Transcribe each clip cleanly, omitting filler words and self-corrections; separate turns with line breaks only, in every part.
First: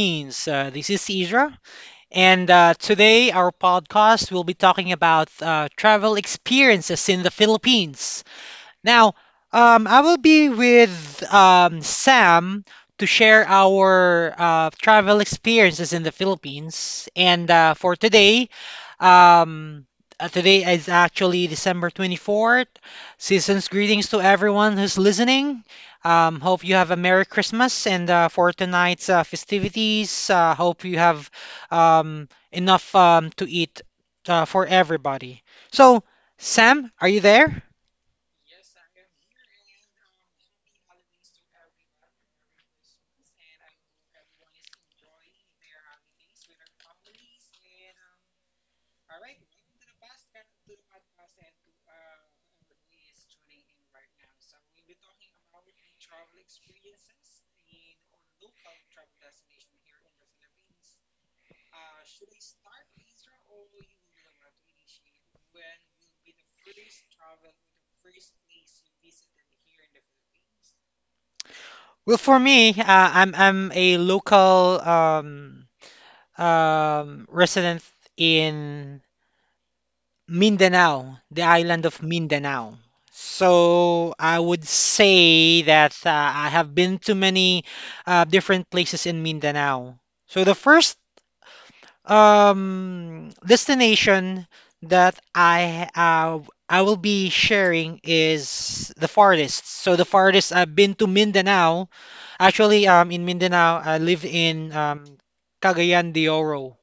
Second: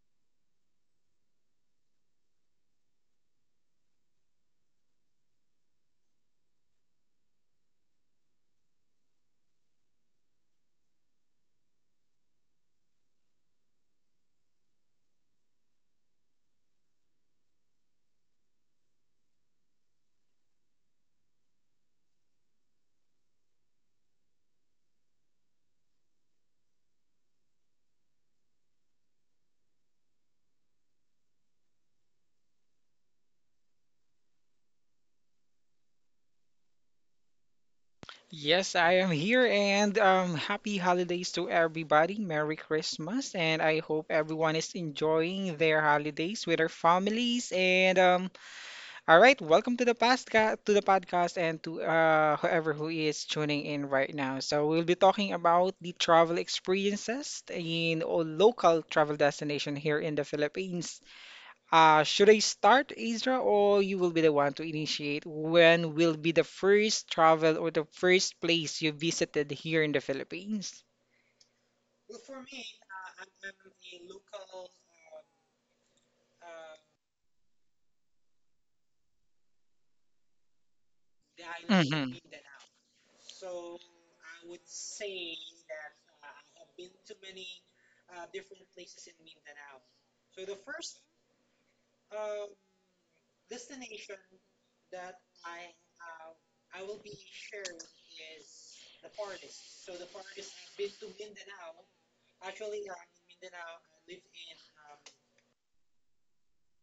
Philippines. This is Isra, and today our podcast will be talking about travel experiences in the Philippines. Now, I will be with Sam to share our travel experiences in the Philippines. And for today, um, today is actually December 24th. Season's greetings to everyone who's listening. Hope you have a Merry Christmas. And for tonight's festivities, hope you have enough to eat for everybody. So, Sam, are you there?
Yes, I am here, and happy holidays to everybody. Merry Christmas, and I hope everyone is enjoying their holidays with their families. And All right, welcome to the podcast, and to whoever who is tuning in right now. So we'll be talking about the travel experiences in all local travel destination here in the Philippines. Should I start, Ezra, or you will be the one to initiate? When will be the first travel or the first place you visited here in the Philippines?
Well, for me, I'm a local resident in Mindanao, the island of
Mm-hmm.
Mindanao. So I would say that I have been to many different places in Mindanao. So the first destination that I will be sharing is the farthest. So the farthest I've been to Mindanao. Actually, in Mindanao, I live in Cagayan de Oro,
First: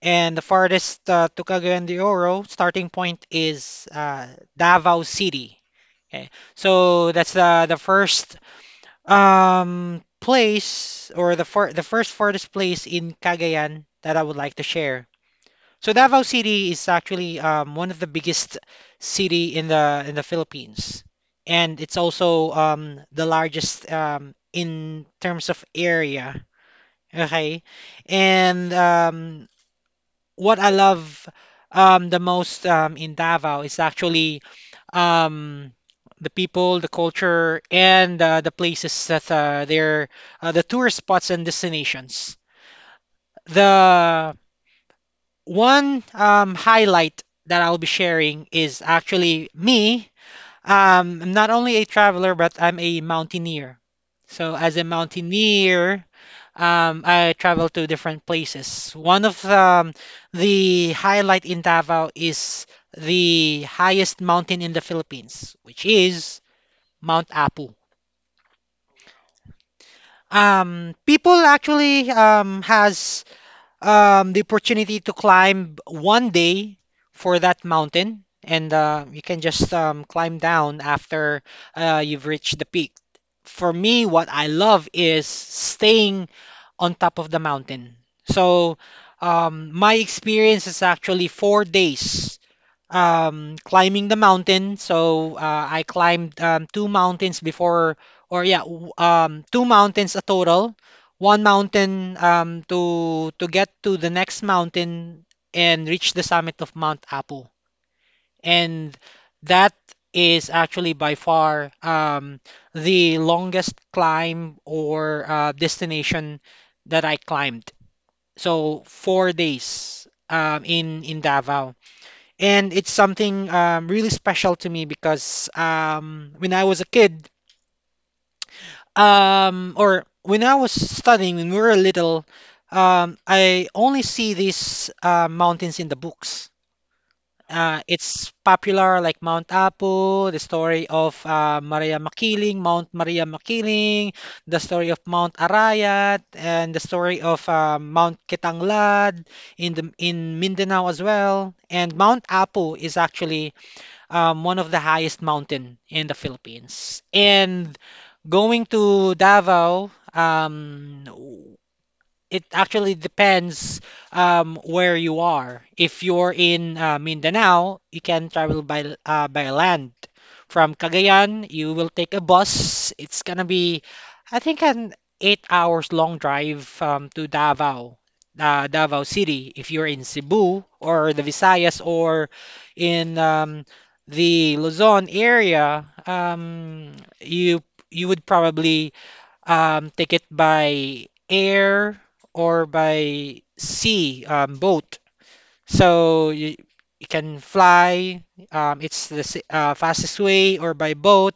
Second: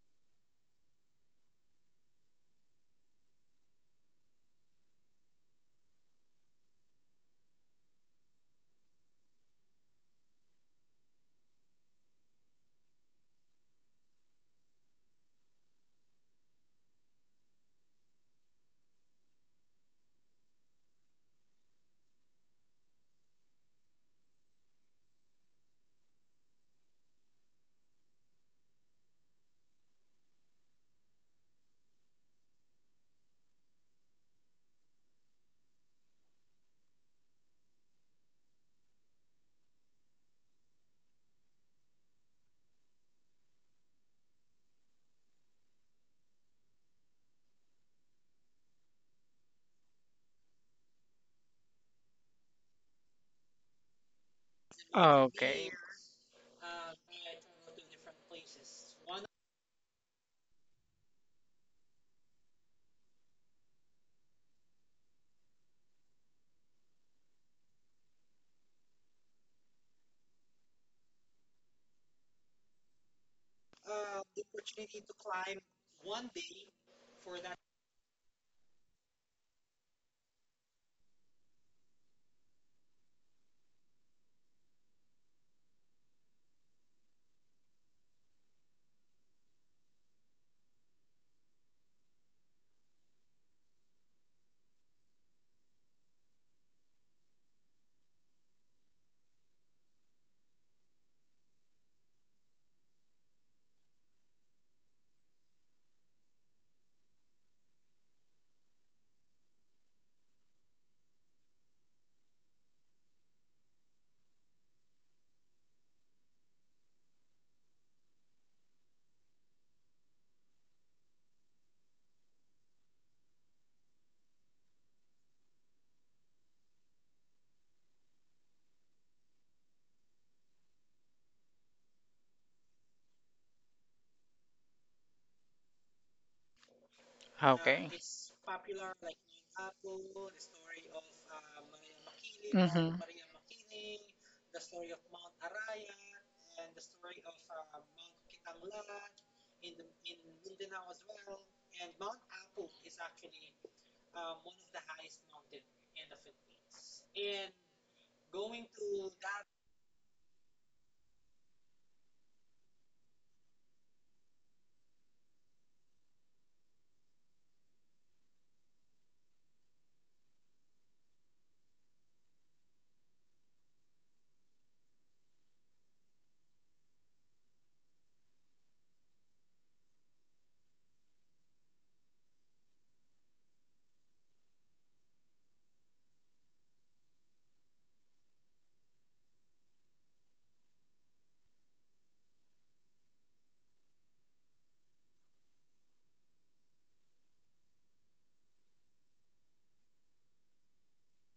and the farthest to Cagayan de Oro starting point is Davao City. Okay, so that's the first place, or the first farthest place in Cagayan that I would like to share. So Davao City is actually one of the biggest city in the Philippines, and it's also the largest in terms of area. Okay. And what I love the most in Davao is actually um, the people, the culture, and the places, that they're the tourist spots and destinations. The one highlight that I'll be sharing is actually me. I'm not only a traveler, but I'm a mountaineer. So as a
Okay.
mountaineer, I travel to different places. One of the highlight in Davao is the highest mountain in the Philippines, which is Mount Apu. People actually has the opportunity to climb one day for that mountain, and you can just climb down after you've reached the peak. For me, what I love is staying on top of the mountain. So my experience is actually 4 days climbing the mountain. So I climbed two mountains before, or yeah, two mountains a total. One mountain to get to the next mountain and reach the summit of Mount Apu. And that is actually by far the longest climb or destination that I climbed. So 4 days in Davao, and it's something really special to me because when I was a kid, or when I was studying, when we were little, I only see these mountains in the books.
Okay.
It's popular, like Mount Apo, the story of Maria Makiling, Mount
Mm-hmm.
Maria Makiling, the story of Mount Arayat, and the story of Mount Kitanglad in the in Mindanao as well. And Mount Apo is actually one of the highest mountain in the Philippines. And going to Davao, it actually depends where you are. If you're in Mindanao, you can travel by by land. From Cagayan, you will take a bus. It's gonna be, I think, an 8 hours long drive to Davao, Davao City. If you're in Cebu or the Visayas or in the Luzon area, you you would probably take it by air or by sea, boat. So you can fly. It's the fastest way, or by boat.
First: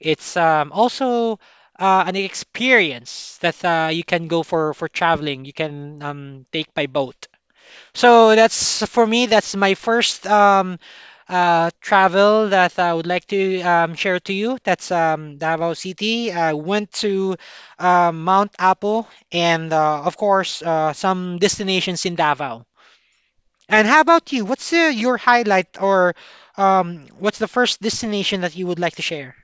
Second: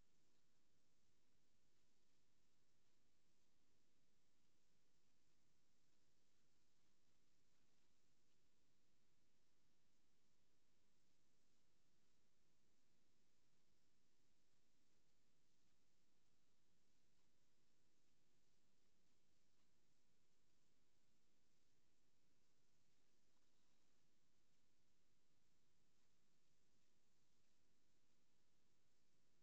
It's also an experience that you can go for traveling. You can take by boat. So that's for me. That's my first travel that I would like to share to you. That's Davao City. I went to Mount Apo and, of course, some destinations in Davao. And how about you? What's your highlight, or what's the first destination that you would like to share?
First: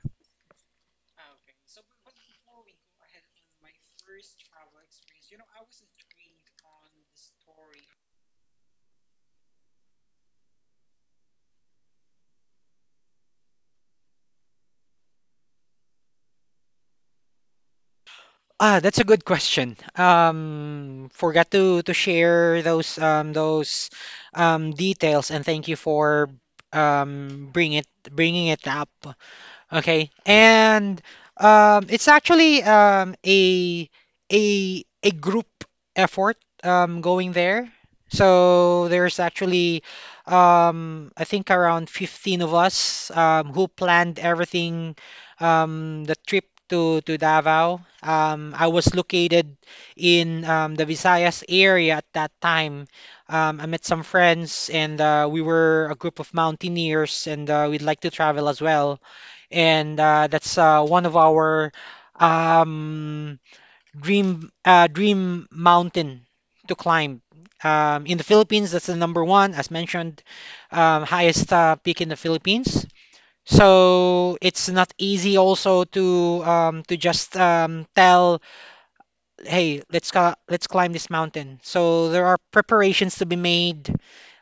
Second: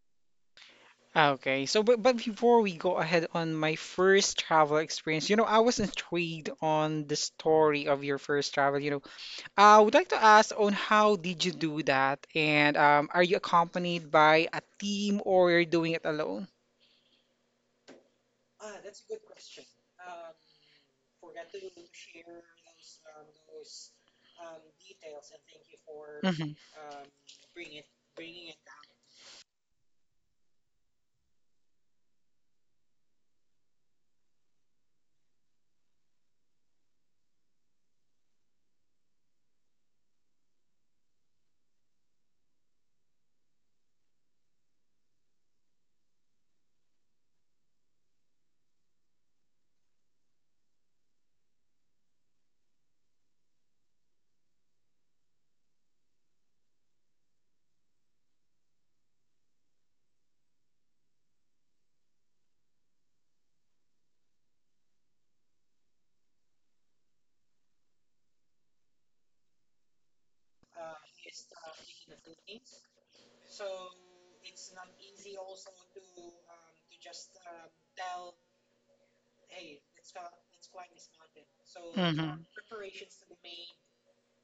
Okay, so but before we go ahead on my first travel experience, you know, I was intrigued on the story of your first travel. You know, I would like to ask on how did you do that, and are you accompanied by a team or you're doing it alone?
Ah, that's a good question. Forgot to share those details, and thank you for
Mm-hmm.
um bring it bringing it up. Okay, and it's actually a group effort going there. So there's actually I think around 15 of us who planned everything, the trip to Davao. I was located in the Visayas area at that time. I met some friends and we were a group of mountaineers, and we'd like to travel as well, and that's one of our um, dream, dream mountain to climb. In the Philippines, that's the number one, as mentioned, highest peak in the Philippines. So it's not easy also to just tell, hey, let's climb this mountain. So there
Mm-hmm.
are preparations to be made,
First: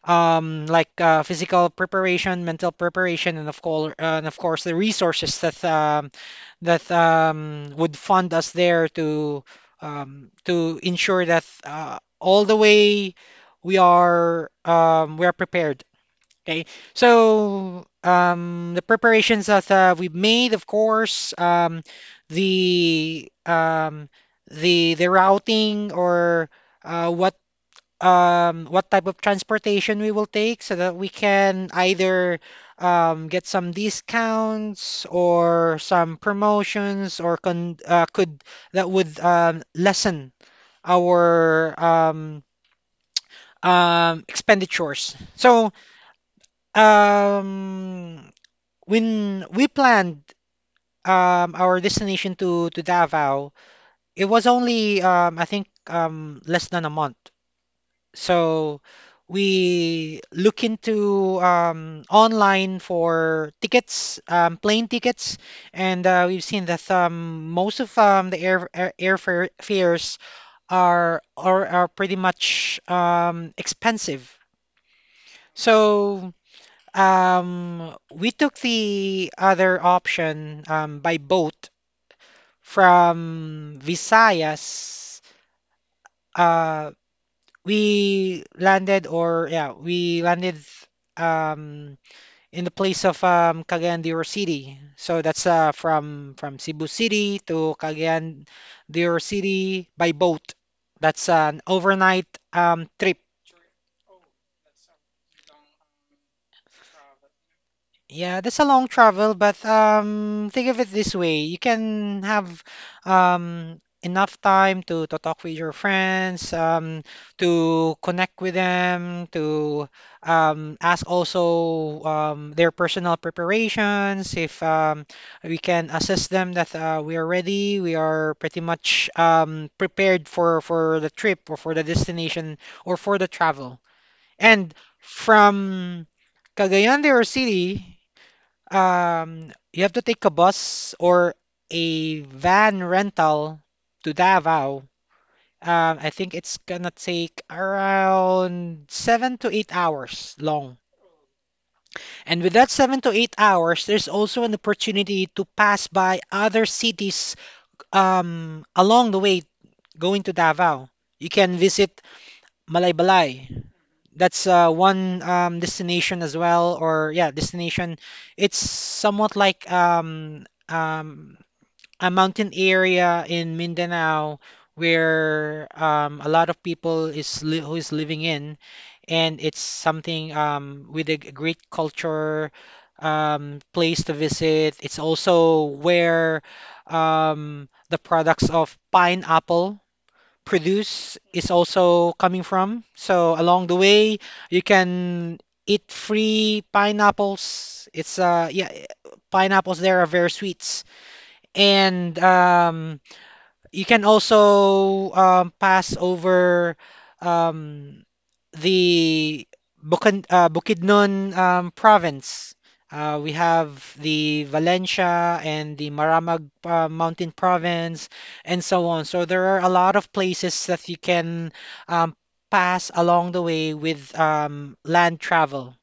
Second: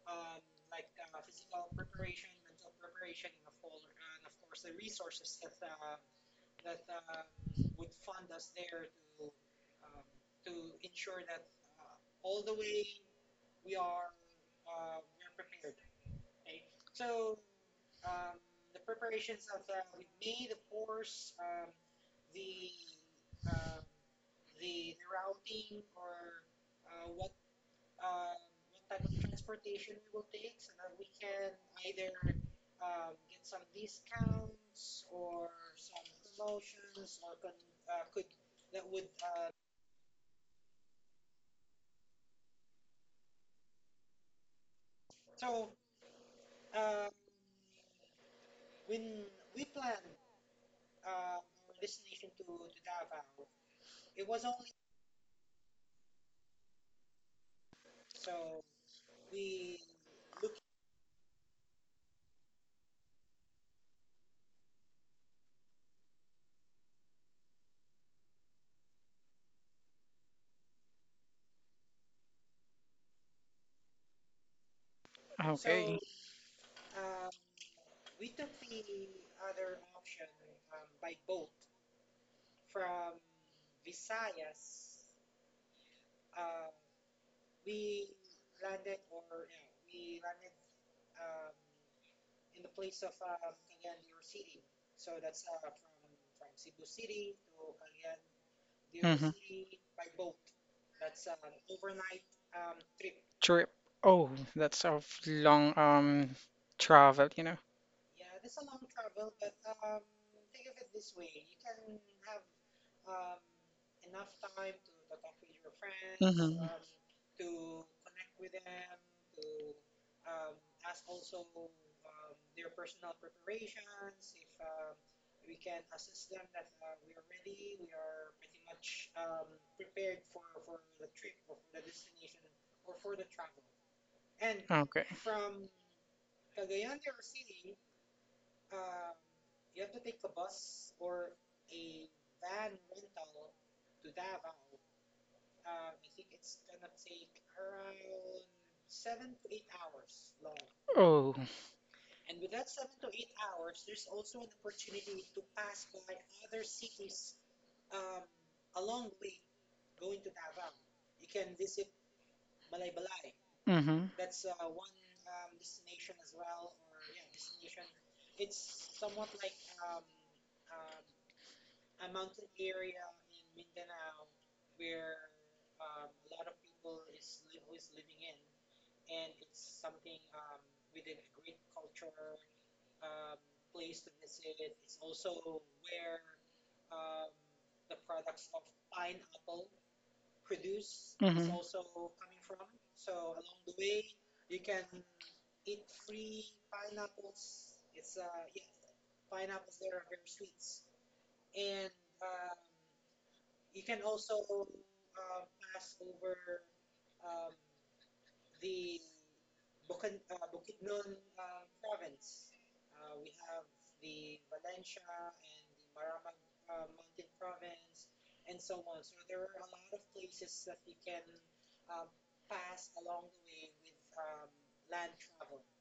like physical preparation, mental preparation, and of course, the resources that would fund us there to ensure that all the way we are prepared. Okay, so the preparations that we've made, of course, the um, the routing, or uh, what what type of transportation we will take so that we can either get some discounts or some promotions, or con could that would lessen our expenditures. So um, when we planned our destination to Davao, it was only I think less than a month. So we look into online for tickets, plane tickets, and we've seen that most of the air, air airfare fares are pretty much expensive.
Okay.
So we took the other option, by boat, from Visayas. Uh, we landed, or yeah, we landed um in the place of Cagayan de Oro City. So that's from Cebu City to Cagayan de Oro
Mm-hmm.
City by boat. That's an overnight trip.
Trip. Oh, that's a long travel, you know.
Yeah, that's a long travel, but think of it this way. You can have enough time to talk with your friends,
Mm-hmm.
to connect with them, to ask also their personal preparations, if we can assist them, that we are ready, we are pretty much prepared for the trip, or for the destination, or for the travel. And
Okay.
from Cagayan de Oro City, you have to take a bus or a van rental to Davao. I think it's gonna take around 7 to 8 hours long.
Oh.
And with that 7 to 8 hours, there's also an opportunity to pass by other cities along the way going to Davao. You can visit Malaybalay.
Mm-hmm.
That's one destination as well, or yeah, destination. It's somewhat like a mountain area in Mindanao, where a lot of people is li who is living in, and it's something with a great culture place to visit. It's also where the products of pineapple produce is also coming from. So along the
Mm-hmm.
way, you can eat free pineapples. It's pineapples there are very sweets. And you can also pass over um, the Bukidnon province. We have the Valencia and the Maramag Mountain province, and so on. So there are a lot of places that you can um, pass along the way with land travel.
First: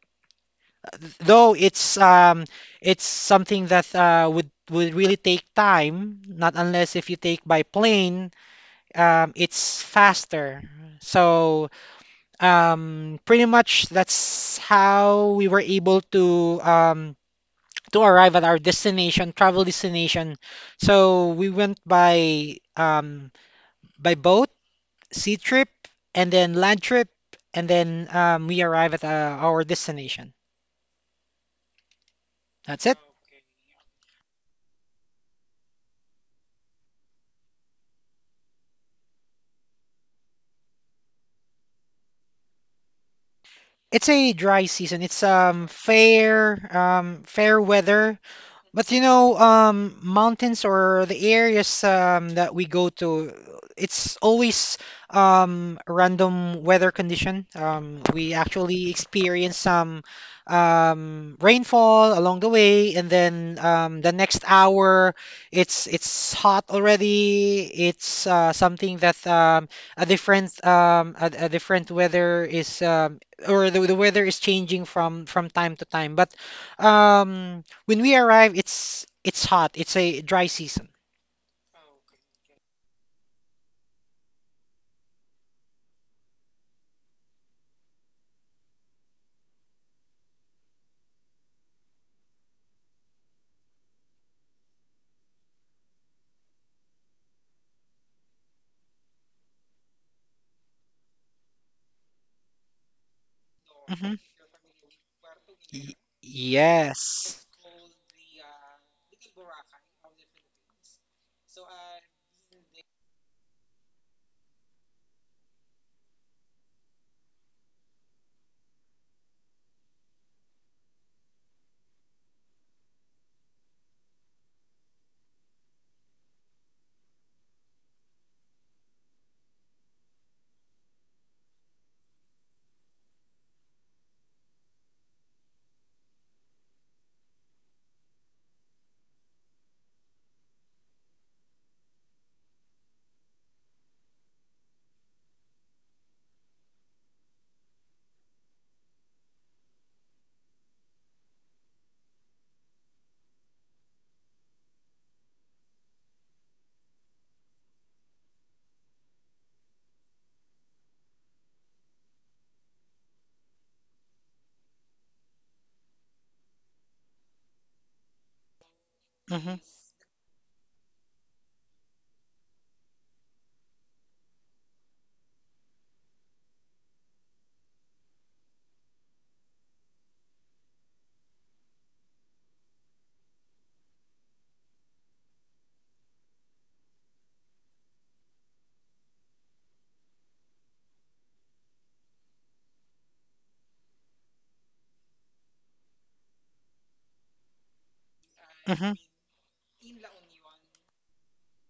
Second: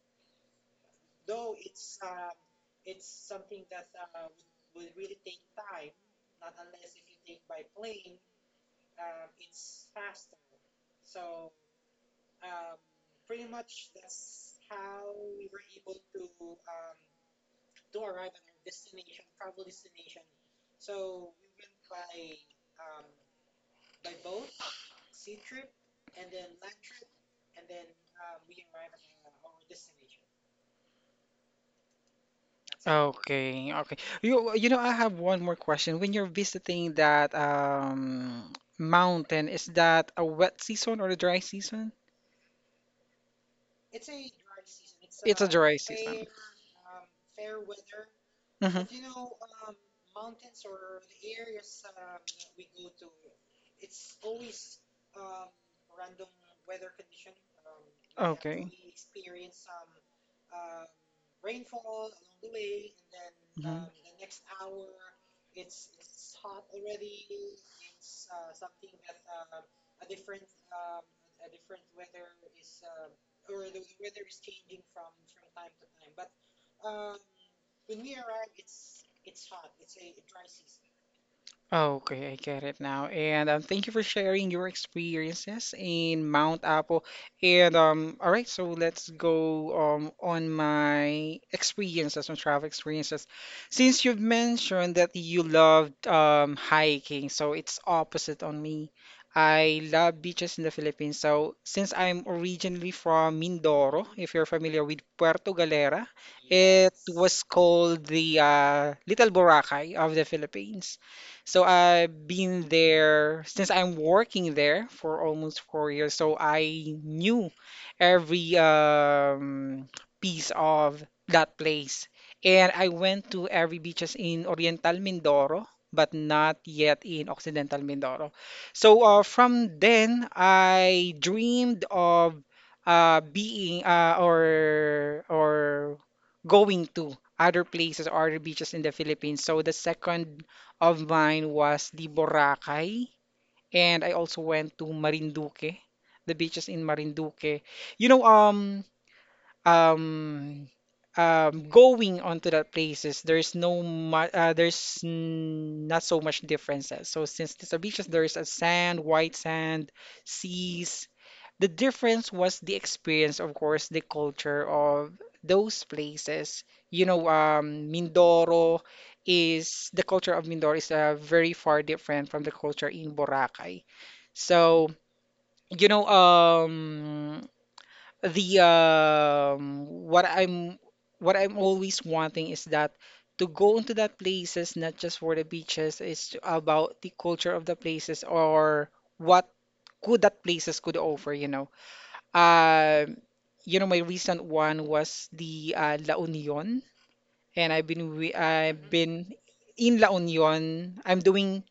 Though it's something that would really take time, not unless if you take by plane, it's faster. So pretty much that's how we were able to arrive at our destination, travel destination. So we went by boat, sea trip, and then land trip, and then we arrive at our destination. That's it.
Okay, okay. You know, I have one more question. When you're visiting that mountain, is that a wet season or a dry season?
It's a dry season. It's
It's a dry season.
fair weather.
Mm-hmm.
But you know,
Okay.
mountains or the areas that we go to, it's always random weather condition. We actually experience some rainfall along the way, and then the
Mhm.
next hour, it's hot already. It's something that a different weather is or the weather is changing from time to time. But um, when we arrive, it's hot. It's a dry season.
Okay, I get it now. And thank you for sharing your experiences in Mount Apo. And All right, so let's go on my experiences, my travel experiences. Since you've mentioned that you loved hiking, so it's opposite on me. I love beaches in the Philippines. So since I'm originally from Mindoro,
Hmm.
if you're familiar with Puerto Galera, it was
Yes.
called the Little Boracay of the Philippines. So I've been there since I'm working there for almost 4 years. So I knew every piece of that place. And I went to every beaches in Oriental Mindoro, but not yet in Occidental Mindoro. So from then, I dreamed of being or going to other places or other beaches in the Philippines. So the second of mine was the Boracay, and I also went to Marinduque, the beaches in Marinduque. You know, um going onto that places, there's no there's not so much differences. So since these are beaches, there's a sand, white sand, seas. The difference was the experience, of course, the culture of those places, you know. Mindoro,
Hmm.
is the culture of Mindoro is very far different from the culture in Boracay. So you know, the what I'm always wanting is that to go into that places, not just for the beaches, it's about the culture of the places, or what could that places could offer, you know. um you know, my recent one was the La Union, and I've been I've
Hmm.
been in La Union. I'm doing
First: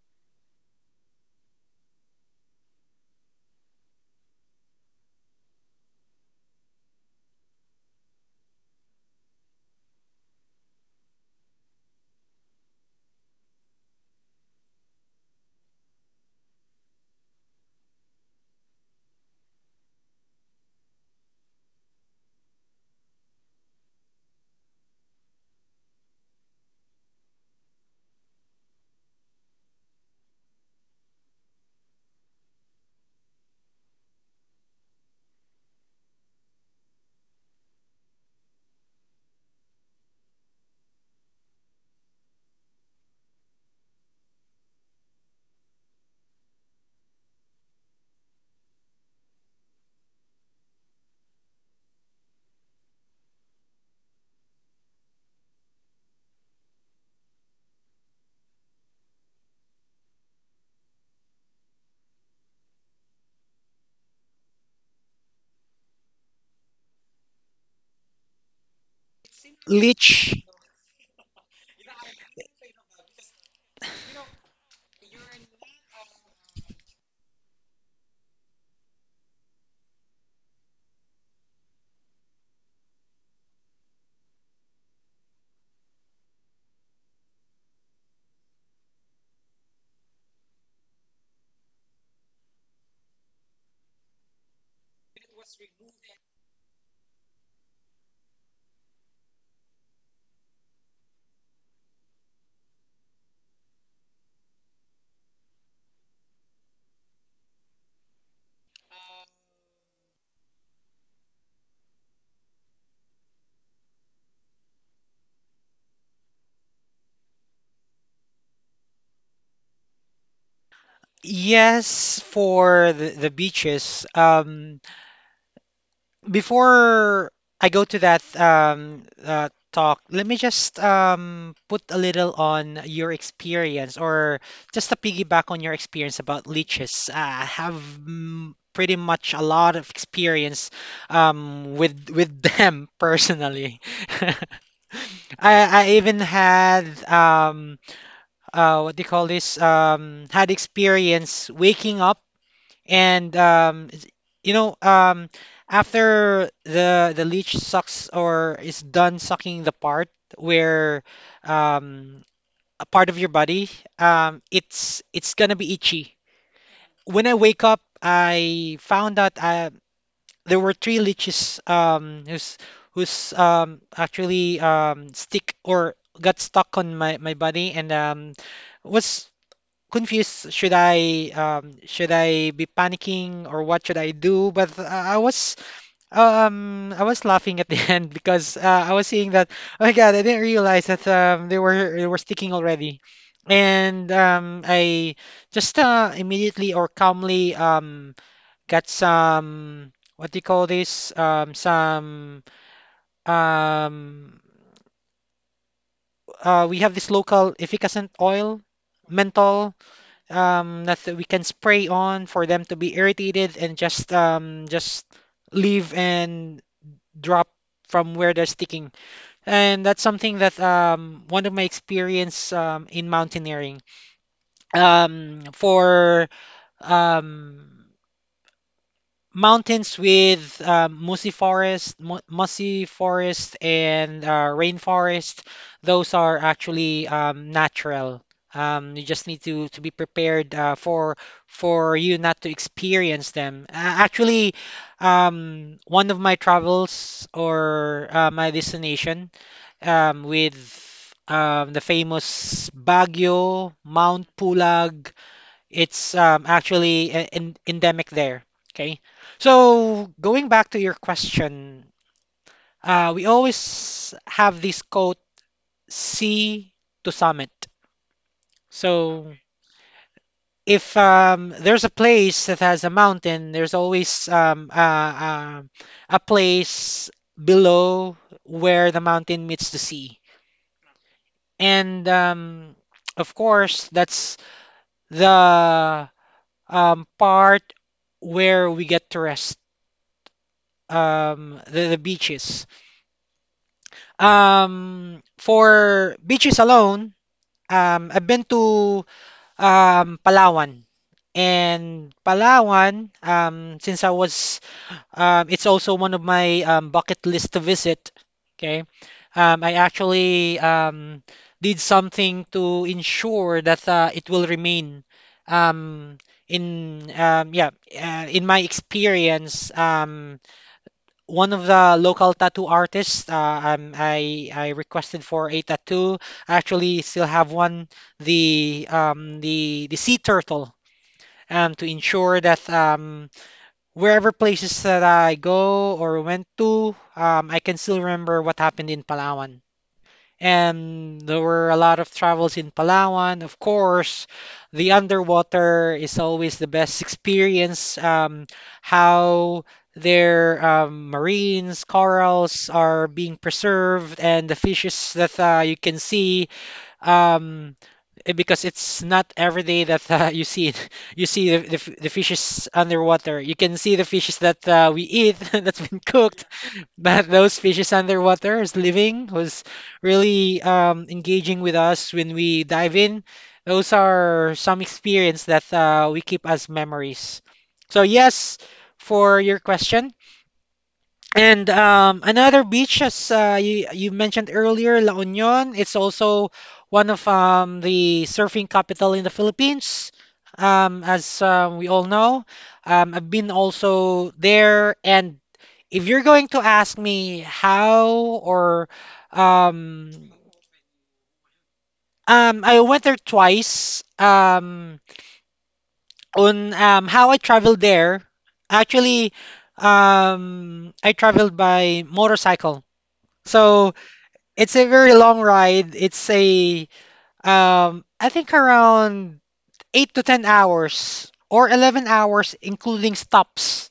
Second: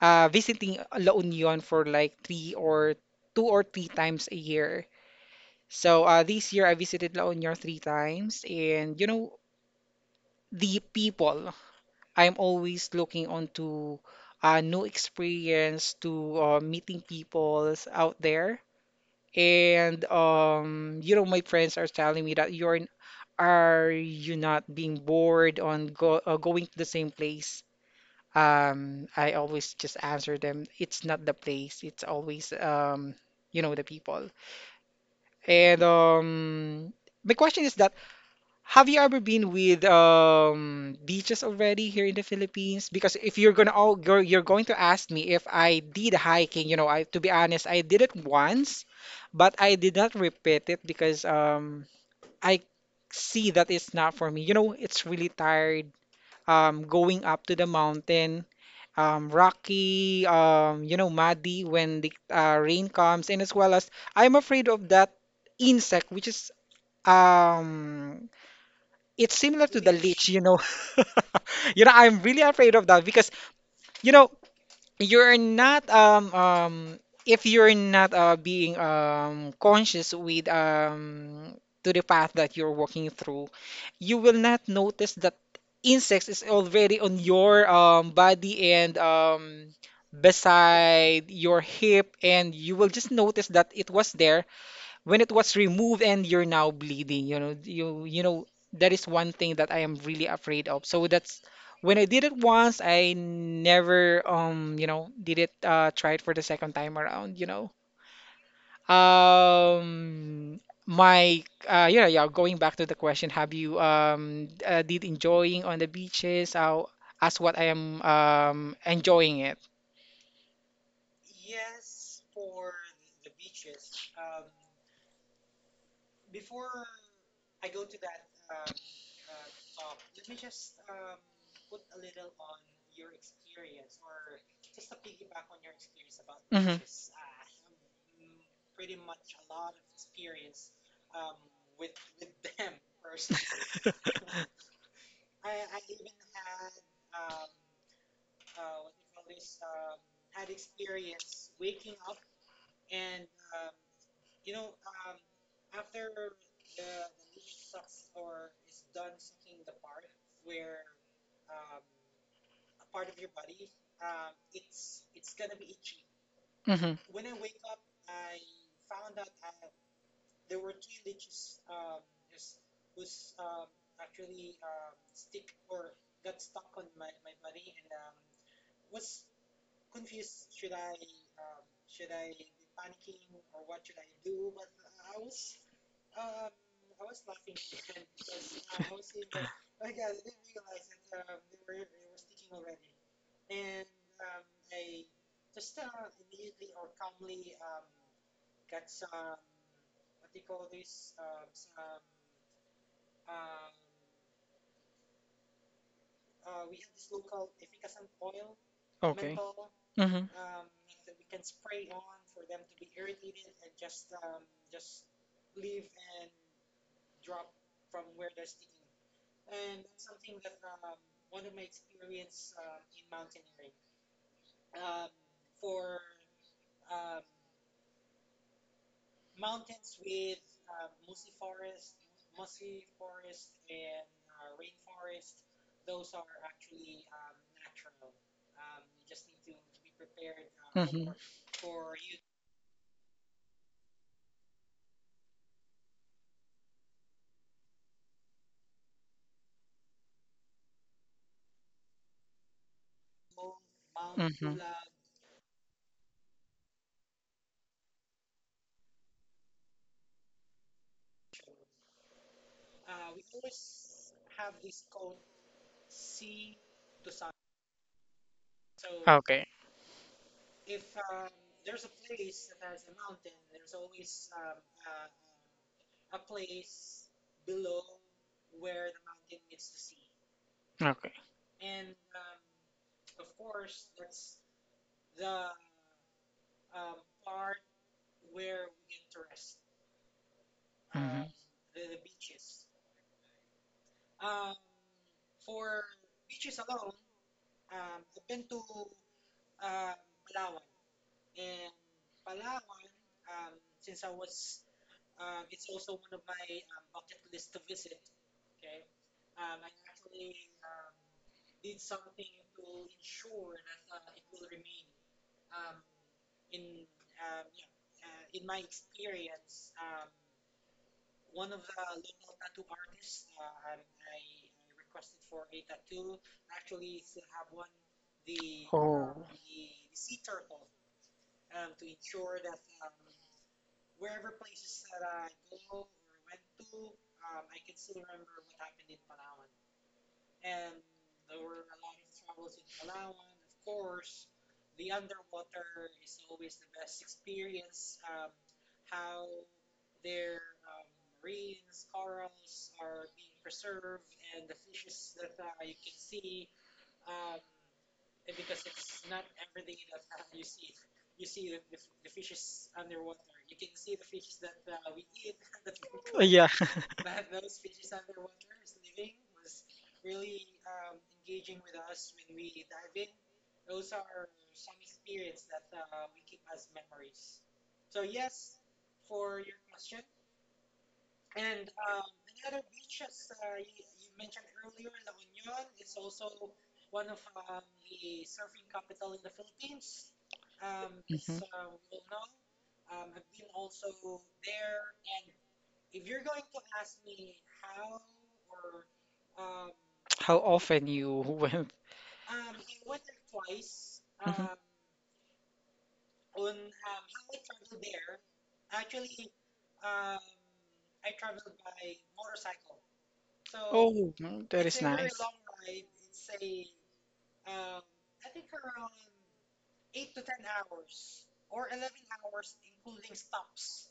visiting La Union for like three or two or 3 times a year. So this year I visited La Union 3 times, and you know, the people. I'm always looking onto new experience, to meeting people out there, and you know, my friends are telling me that you're, are you not being bored on going to the same place? I always just answer them, it's not the place, it's always you know, the people. And my question is that, have you ever been with beaches already here in the Philippines? Because if you're gonna all go, you're going to ask me if I did hiking, you know, I, to be honest, I did it once, but I did not repeat it because I see that it's not for me. You know, it's really tired going up to the mountain. Rocky, you know, muddy when the rain comes, and as well as I'm afraid of that insect, which is um it's similar to the
Leech.
leech, you know. You know, I'm really afraid of that because, you know, you're not if you're not being conscious with to the path that you're walking through, you will not notice that insects is already on your body and beside your hip, and you will just notice that it was there when it was removed and you're now bleeding. You know, you know, that is one thing that I am really afraid of. So that's, when I did it once, I never you know, did it try it for the second time around, you know. um my yeah, yeah, going back to the question, have you did enjoying on the beaches as what I am enjoying it?
Yes, for the beaches. Before I go to that talk, let me just put a little on your experience, or just to piggyback on your experience about
Mm-hmm.
leeches. I have pretty much a lot of experience with them personally. I even had what do you call this? Had experience waking up and you know, um, after the leech sucks, or is done sucking the part where um, a part of your body, it's gonna be itchy.
Mm-hmm.
When I wake up, I found out there were three leeches, who's who's actually stick or got stuck on my my body and was confused. Should I be panicking, or what should I do? But I was laughing at the end because I was seeing that, oh my God, I didn't realize that they were sticking already. And I just immediately or calmly got some, what do you call this? Some um we have this local efficacent oil,
Okay.
menthol,
Mm-hmm.
that we can spray on for them to be irritated and just leave and drop from where they're sticking. And that's something that one of my experience in mountaineering. For um mountains with mossy forest, mossy forest, and rainforest. Those are actually natural. You just need to be prepared
Mm-hmm.
for you not to experience them. Actually, one of my travels or my destination, with the famous Baguio, Mount
Mm-hmm.
Pulag. It's actually endemic there. Okay. So going back to your question, we always have this quote, sea to summit. So
Okay.
if there's a place that has a mountain, there's always, a place below where the mountain meets the sea.
Okay.
And of course, that's the part where we get to rest,
Hmm.
the beaches. For beaches alone, I've been to Palawan. And Palawan, since I was, it's also one of my bucket list to visit. Okay. I actually did something to ensure that it will remain um in yeah, in my experience, one of the local tattoo artists. I requested for a tattoo. I actually still have one, the
Oh.
the sea turtle. To ensure that wherever places that I go or went to, I can still remember what happened in Palawan. And there were a lot of travels in Palawan. Of course, the underwater is always the best experience. How their marines, corals are being preserved, and the fishes that you can see. Um, because it's not every day that you see it. You see the, the fishes underwater. You can see the fishes that we eat that's been
Yeah.
cooked. But those fishes underwater is living, who's really engaging with us when we dive in. Those are some experience that we keep as memories. So yes, for your question, and another beach, as you mentioned earlier, La Union, it's also one of the surfing capital in the Philippines.
Mhm.
As we all know, I've been also there. And if you're going to ask me how or um,
How often you went?
I went there twice.
Mhm.
On how I traveled there, actually, I traveled by motorcycle. So
Oh, mm, that
it's
is
a very
nice.
long ride. It's a I think around 8 to 10 hours or 11 hours, including stops,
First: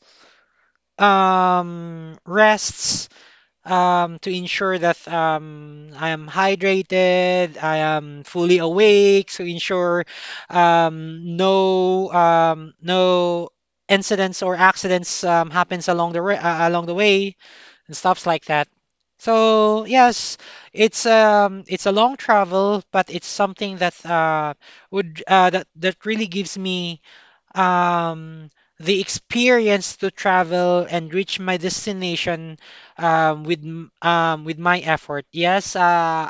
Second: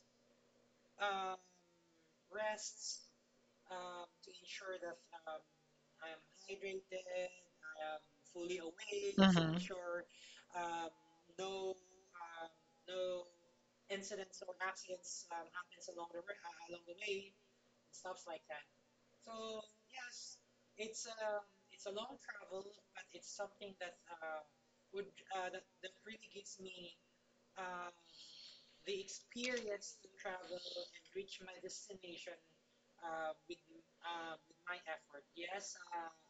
rests, to ensure that I am
Mhm.
hydrated, I am fully awake, to ensure no incidents or accidents happens along the along the way and stuffs like that. So yes, it's a long travel, but it's something that would that that really gives me um the experience to travel and reach my destination with my effort. Yes,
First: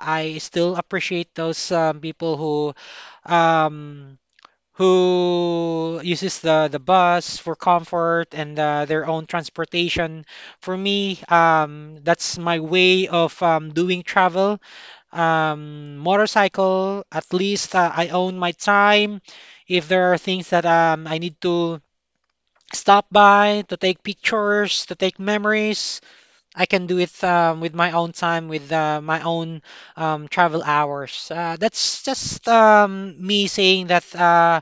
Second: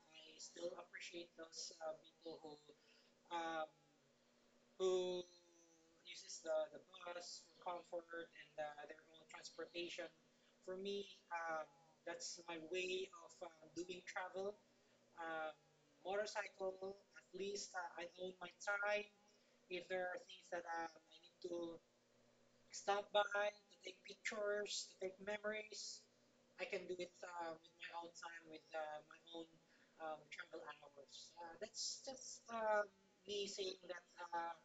I still appreciate those people um who uses the bus for comfort and their own transportation. For me, that's my way of doing travel. Motorcycle, at least I own my time. If there are things that I need to stop by to take pictures, to take memories, I can do it with my own time, with my own travel hours. That's just me saying that. Uh,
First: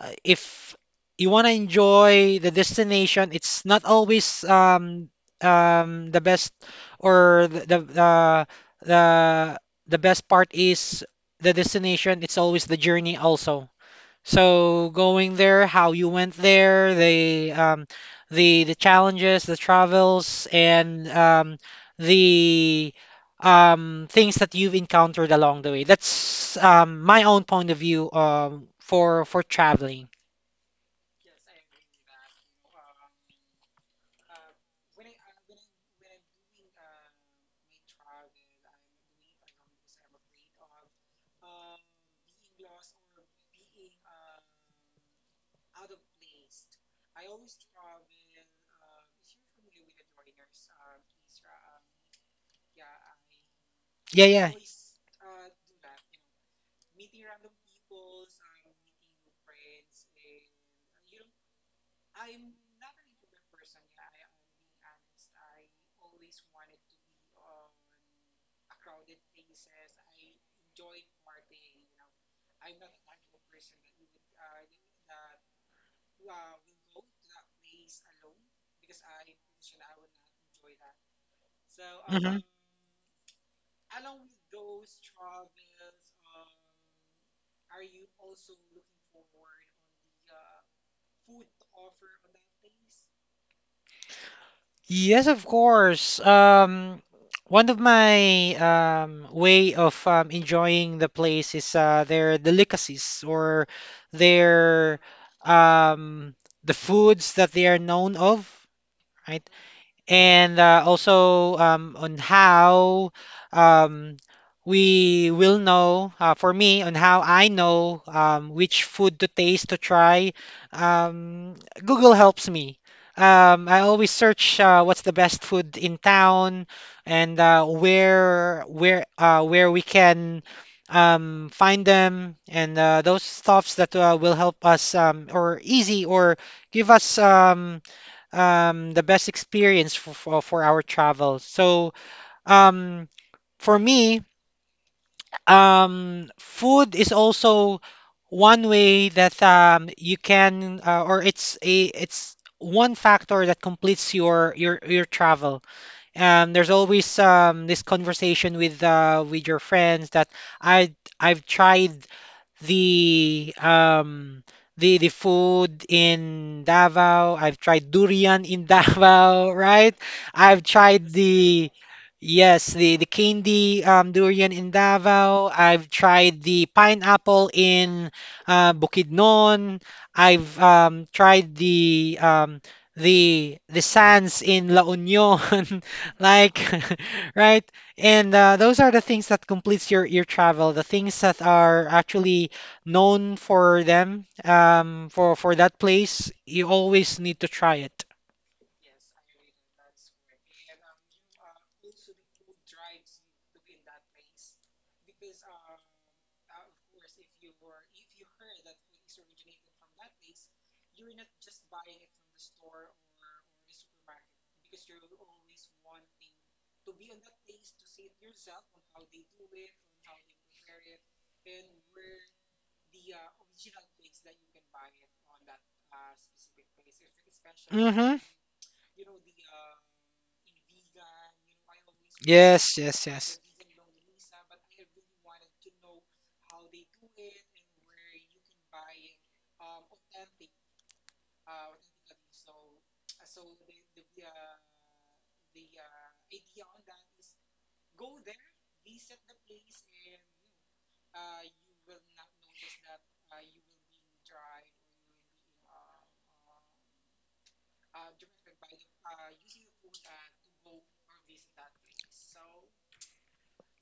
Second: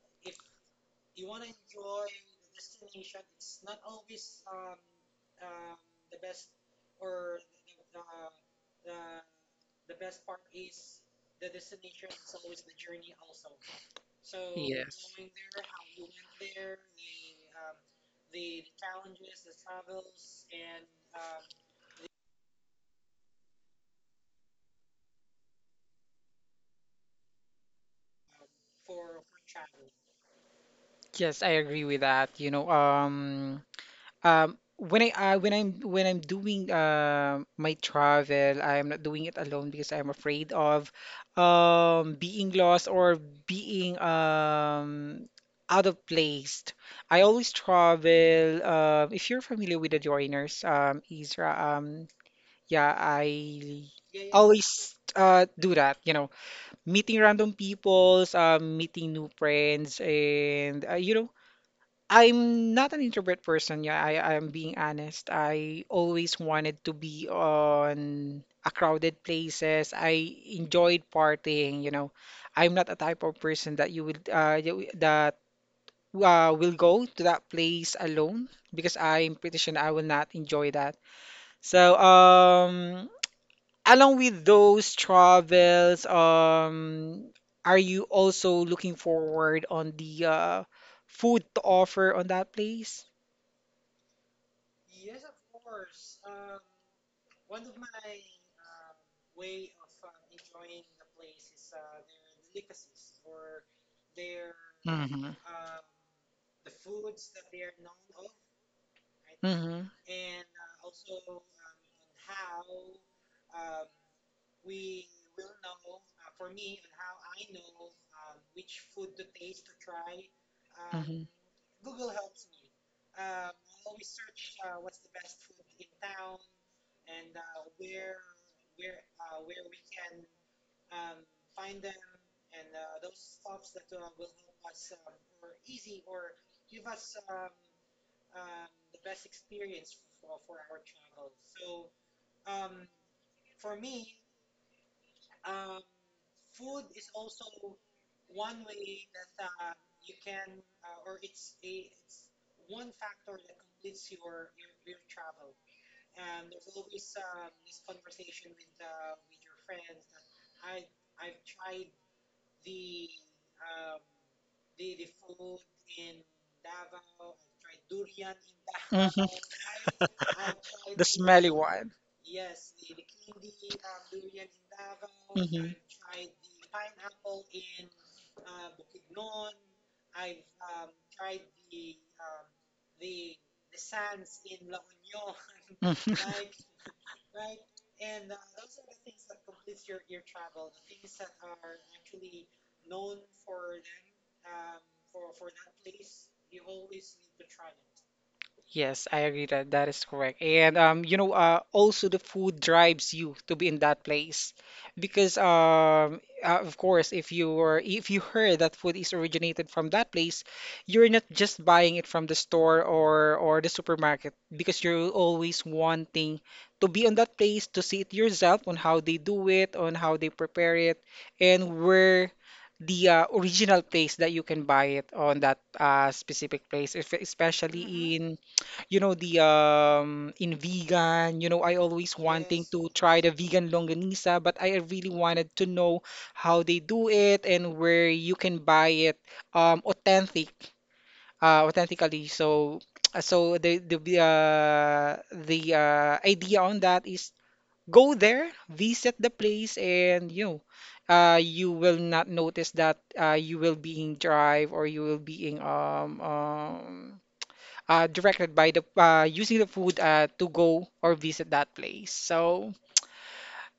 uh, If you want to enjoy the destination, it's not always, the best or the the best part is the destination. It's always the journey also. So
Yes.
going there, how you went there, the challenges, the travels, and the things that you've encountered along the way. That's my own point of view for traveling.
Yes, I agree with that. When I when I'm doing my travel, I'm not doing it alone because I'm afraid of being lost or being out of place. I always travel. If you're familiar with the joiners, Isra, yeah, I
Yeah, yeah.
always do that. You know, meeting random peoples, meeting new friends, and you know, I'm not an introvert person. Yeah, I'm being honest. I always wanted to be on a crowded places. I enjoyed partying, you know. I'm not a type of person that will go to that place alone, because I'm pretty sure I will not enjoy that. So
Hmm.
along with those travels, are you also looking forward on the food to offer on that place?
Yes, of course. One of my way of enjoying the place is their delicacies or their
Mm-hmm.
um, the foods that they are known of, right?
Mm-hmm.
And also on how um, we will know, for me, on how I know which food to taste to try. Um, Google helps me. I always search what's the best food in town and where we can find them, and those stuffs that will help us or easy or give us the best experience for our travel. So, um, for me, food is also one way that you can, or it's a, it's one factor that completes your travel. There's always this conversation with your friends that I I've tried the um the food in Davao. I've tried durian in Davao, right?
I
I've tried the,
one.
yes, the candy durian in Davao. I've tried the pineapple in Bukidnon. I've tried the sands in La Union,
Mm-hmm.
like, right? And those are the things that completes your travel, the things that are actually known for them, for that place, you always need to try it.
Yes, I agree that that is correct. And you know, also the food drives you to be in that place, because of course, if you were, if you heard that food is originated from that place, you're not just buying it from the store or the supermarket because you're always wanting to be on that place to see it yourself on how they do it, on how they prepare it, and where the original place that you can buy it on that specific place, if, mm-hmm, especially,
Mm-hmm.
mhm, in, you know, the in vegan, you know, I always wanting
Yes,
to
yes,
try the
yes.
vegan longanisa, but I really wanted to know how they do it and where you can buy it authentic authentically. So so the idea on that is, go there, visit the place, and you know, you will not notice that you will being drive, or you will being directed by the using the food to go or visit that place. So,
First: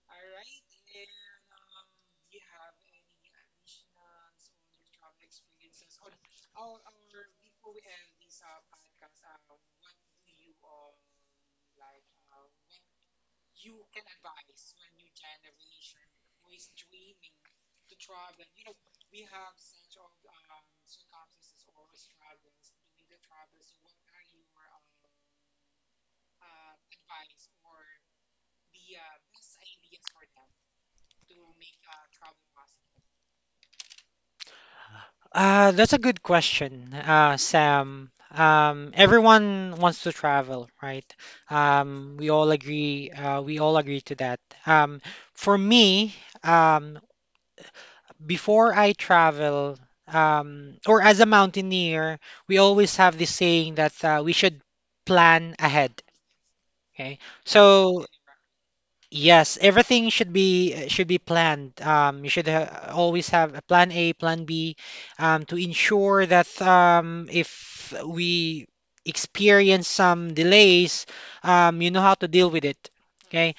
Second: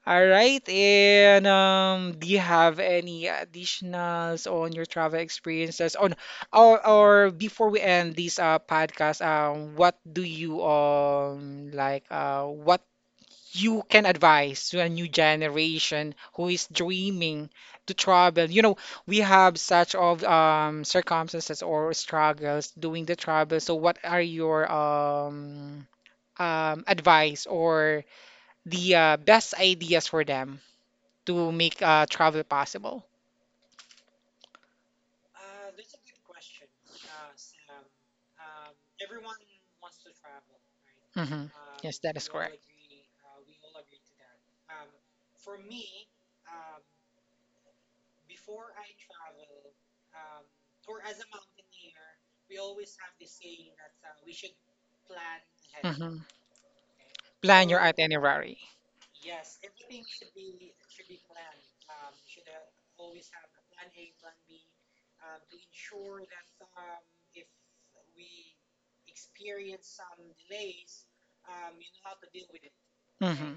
all right. And do you have any additionals on your travel experiences? On, or before we end this podcast, what do you like? What you can advise to a new generation who is dreaming to travel? You know, we have such of circumstances or struggles doing the travel. So what are your advice or the best ideas for them to make travel possible?
That's a good question, Sam. Everyone wants to travel, right?
Hmm. Yes, that is
We all
correct.
agree. We all agree to that. Um, for me, um, before I travel, or as a mountaineer, we always have this saying that we should plan ahead.
Mhm.
Okay,
Plan your
so
itinerary.
yes, everything should be planned. You should ha always have a plan A, plan B, to ensure that if we experience some delays, you know how to deal with it.
Hmm.
Okay,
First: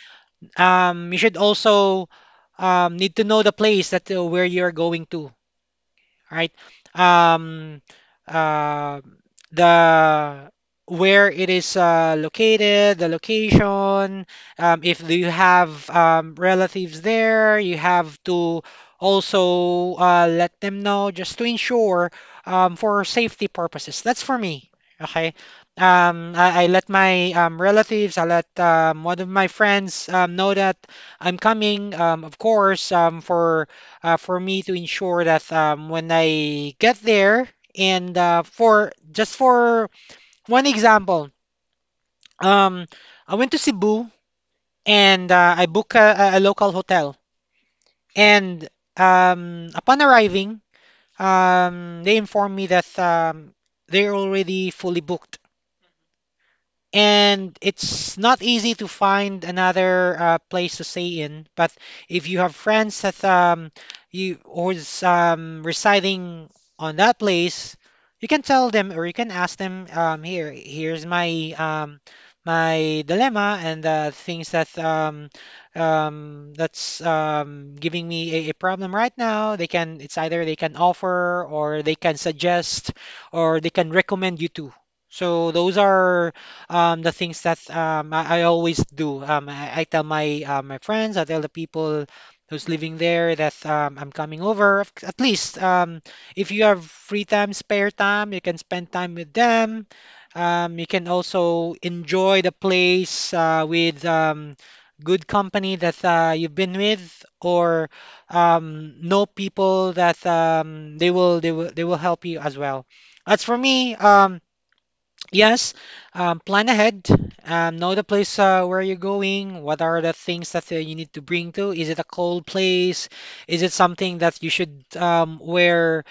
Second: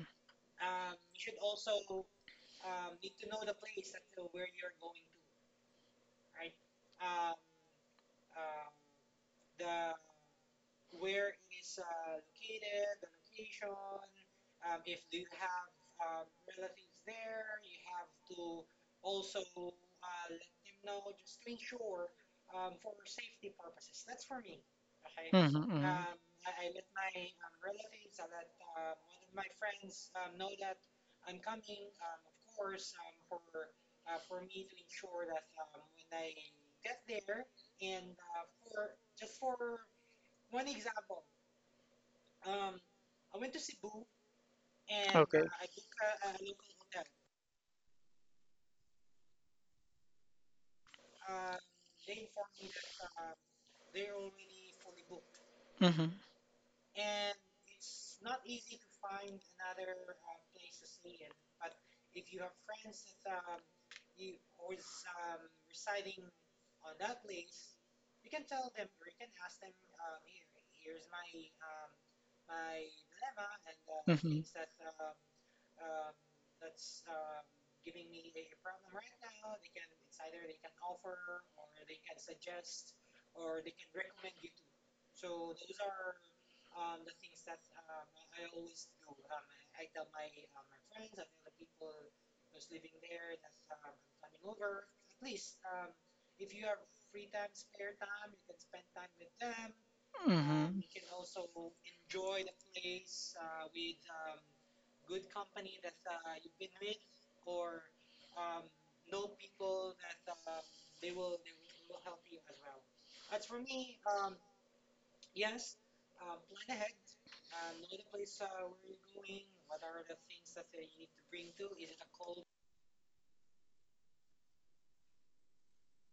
you should also need to know the place that where you're going to, right? Um, uh, the where it is located, the location, if you have relatives there, you have to also let them know just to ensure for safety purposes. That's for me, okay?
Hmm. Hmm.
I let my relatives, I let one of my friends know that I'm coming, of course, for me to ensure that when I get there, and for just for one example, um, I went to Cebu and
Okay.
I booked a local hotel. And upon arriving, they informed me that they're already fully booked.
Mm-hmm.
And it's not easy to find another place to stay in. But if you have friends that you who's residing on that place, you can tell them or you can ask them. Here's my my dilemma and the things that that's giving me a problem right now. They can. It's either they can offer or they can suggest or they can recommend you to. So those are the things that I always do. I tell my my friends, I tell the people who's living there that I'm coming over. At least if you have free time, spare time, you can spend time with them. You can also enjoy the place with good company that you've been with, or know people that they will they will help you as well. As for me, yeah, yes, plan ahead. Know the place where you're going. What are the things that you need to bring to? Is it a cold place? Is it something that you should wear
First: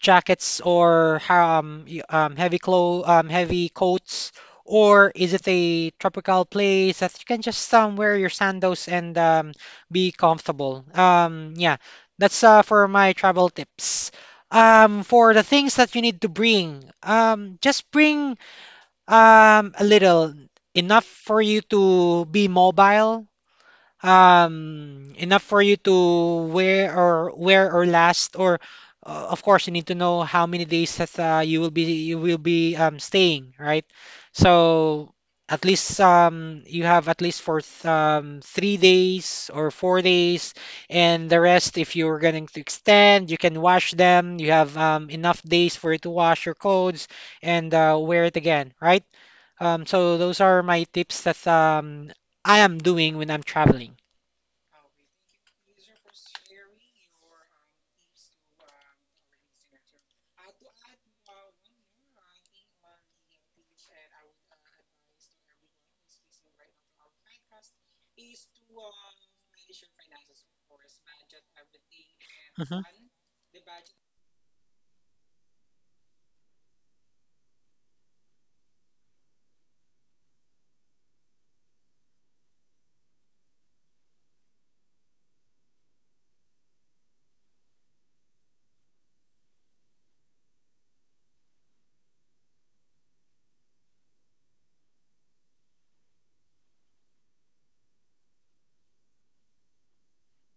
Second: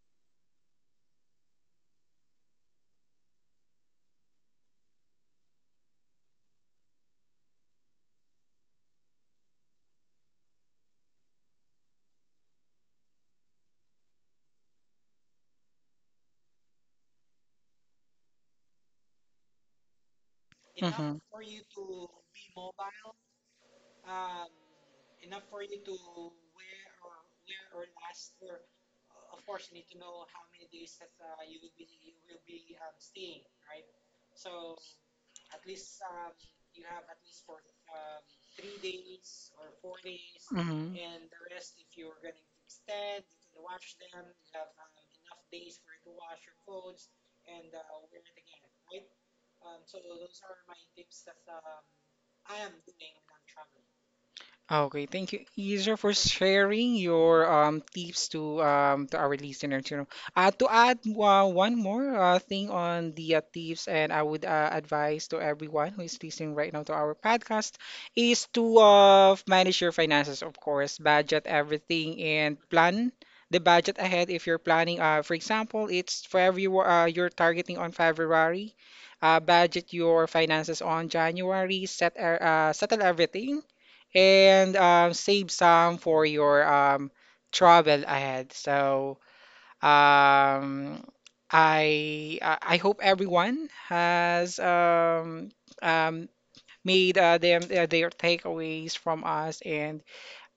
jackets or heavy clo heavy coats? Or is it a tropical place that you can just wear your sandals and be comfortable? Yeah, that's for my travel tips. For the things that you need to bring, just bring. A little. Enough for you to be mobile. Enough for you to wear or last. Or, of course, you need to know how many days that you will be staying, right? So at least you have at least for 3 days or 4 days, and the rest, if you're going to extend, you can wash them. You have enough days for you to wash your clothes and wear it again, right? So those are my tips that I am doing when I'm traveling.
Okay, thank you, Isa, for sharing your tips to our listeners. You know, to add one more thing on the tips, and I would advise to everyone who is listening right now to our podcast, is to manage your finances, of course, budget everything and
Mhm.
plan the budget ahead if you're planning. For example, it's for every you're targeting on February, budget your finances on January, settle everything and save some for your travel ahead. So um, I hope everyone has um, made them their takeaways from us, and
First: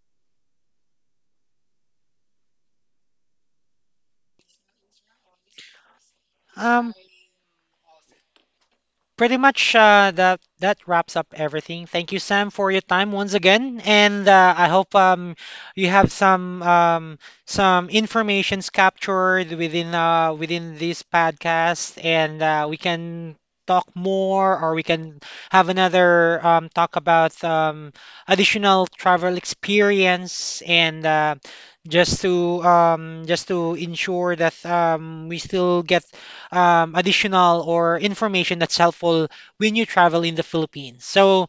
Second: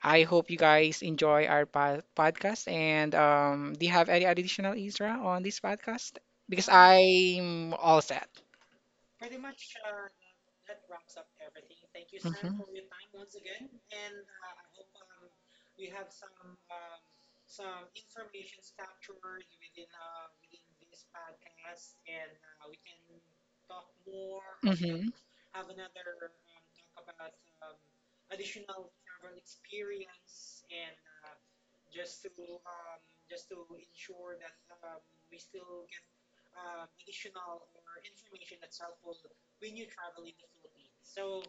I hope you guys enjoy our podcast. And do you have any additional, Isra, on this podcast? Because
Um,
I'm all set.
Pretty much that that wraps up everything. Thank you, Sam, for your
Mhm.
time once again, and I hope you have some informations captured within within this podcast, and we can talk more, or we
Mhm.
can have another talk about additional travel experience, and just to ensure that we still get additional or information that's helpful when you travel in the Philippines. So,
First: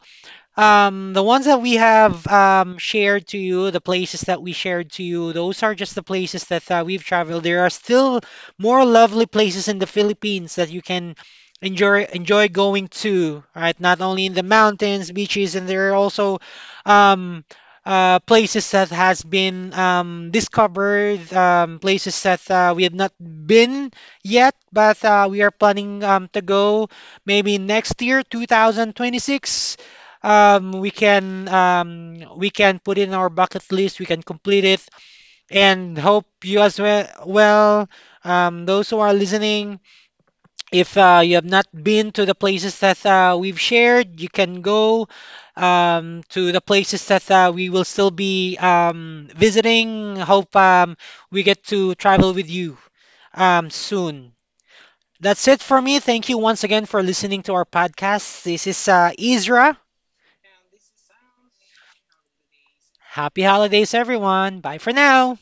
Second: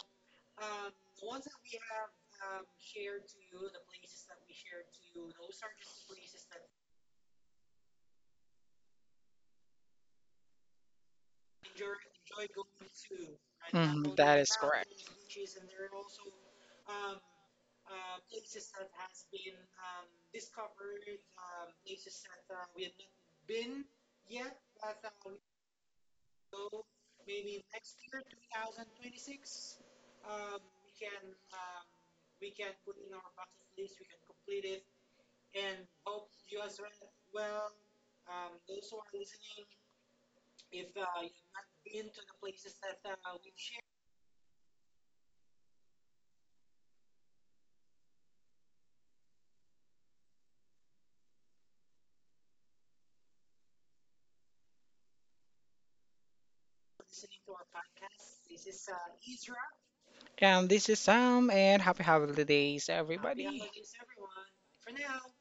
the ones that we have shared to you, the places that we shared to you, those are just the places that we've traveled. There are still more lovely places in the Philippines that you can enjoy going to, right? Not
Mhm.
only in
That
the
is correct.
mountains, beaches, and there are also um, places that has been discovered, places that we have not been yet, but we are planning to go maybe next year, 2026. We can we can put in our bucket list. We can complete it, and hope you as well. Well, those who are listening, if you have not been to the places that we've shared, you can go to the places that we will still be visiting. Hope we get to travel with you soon. That's it for me. Thank you once again for listening to our podcast. This is Ezra.
And this is Sam, and happy holidays,
Happy
everybody.
holidays, everyone. Bye for now.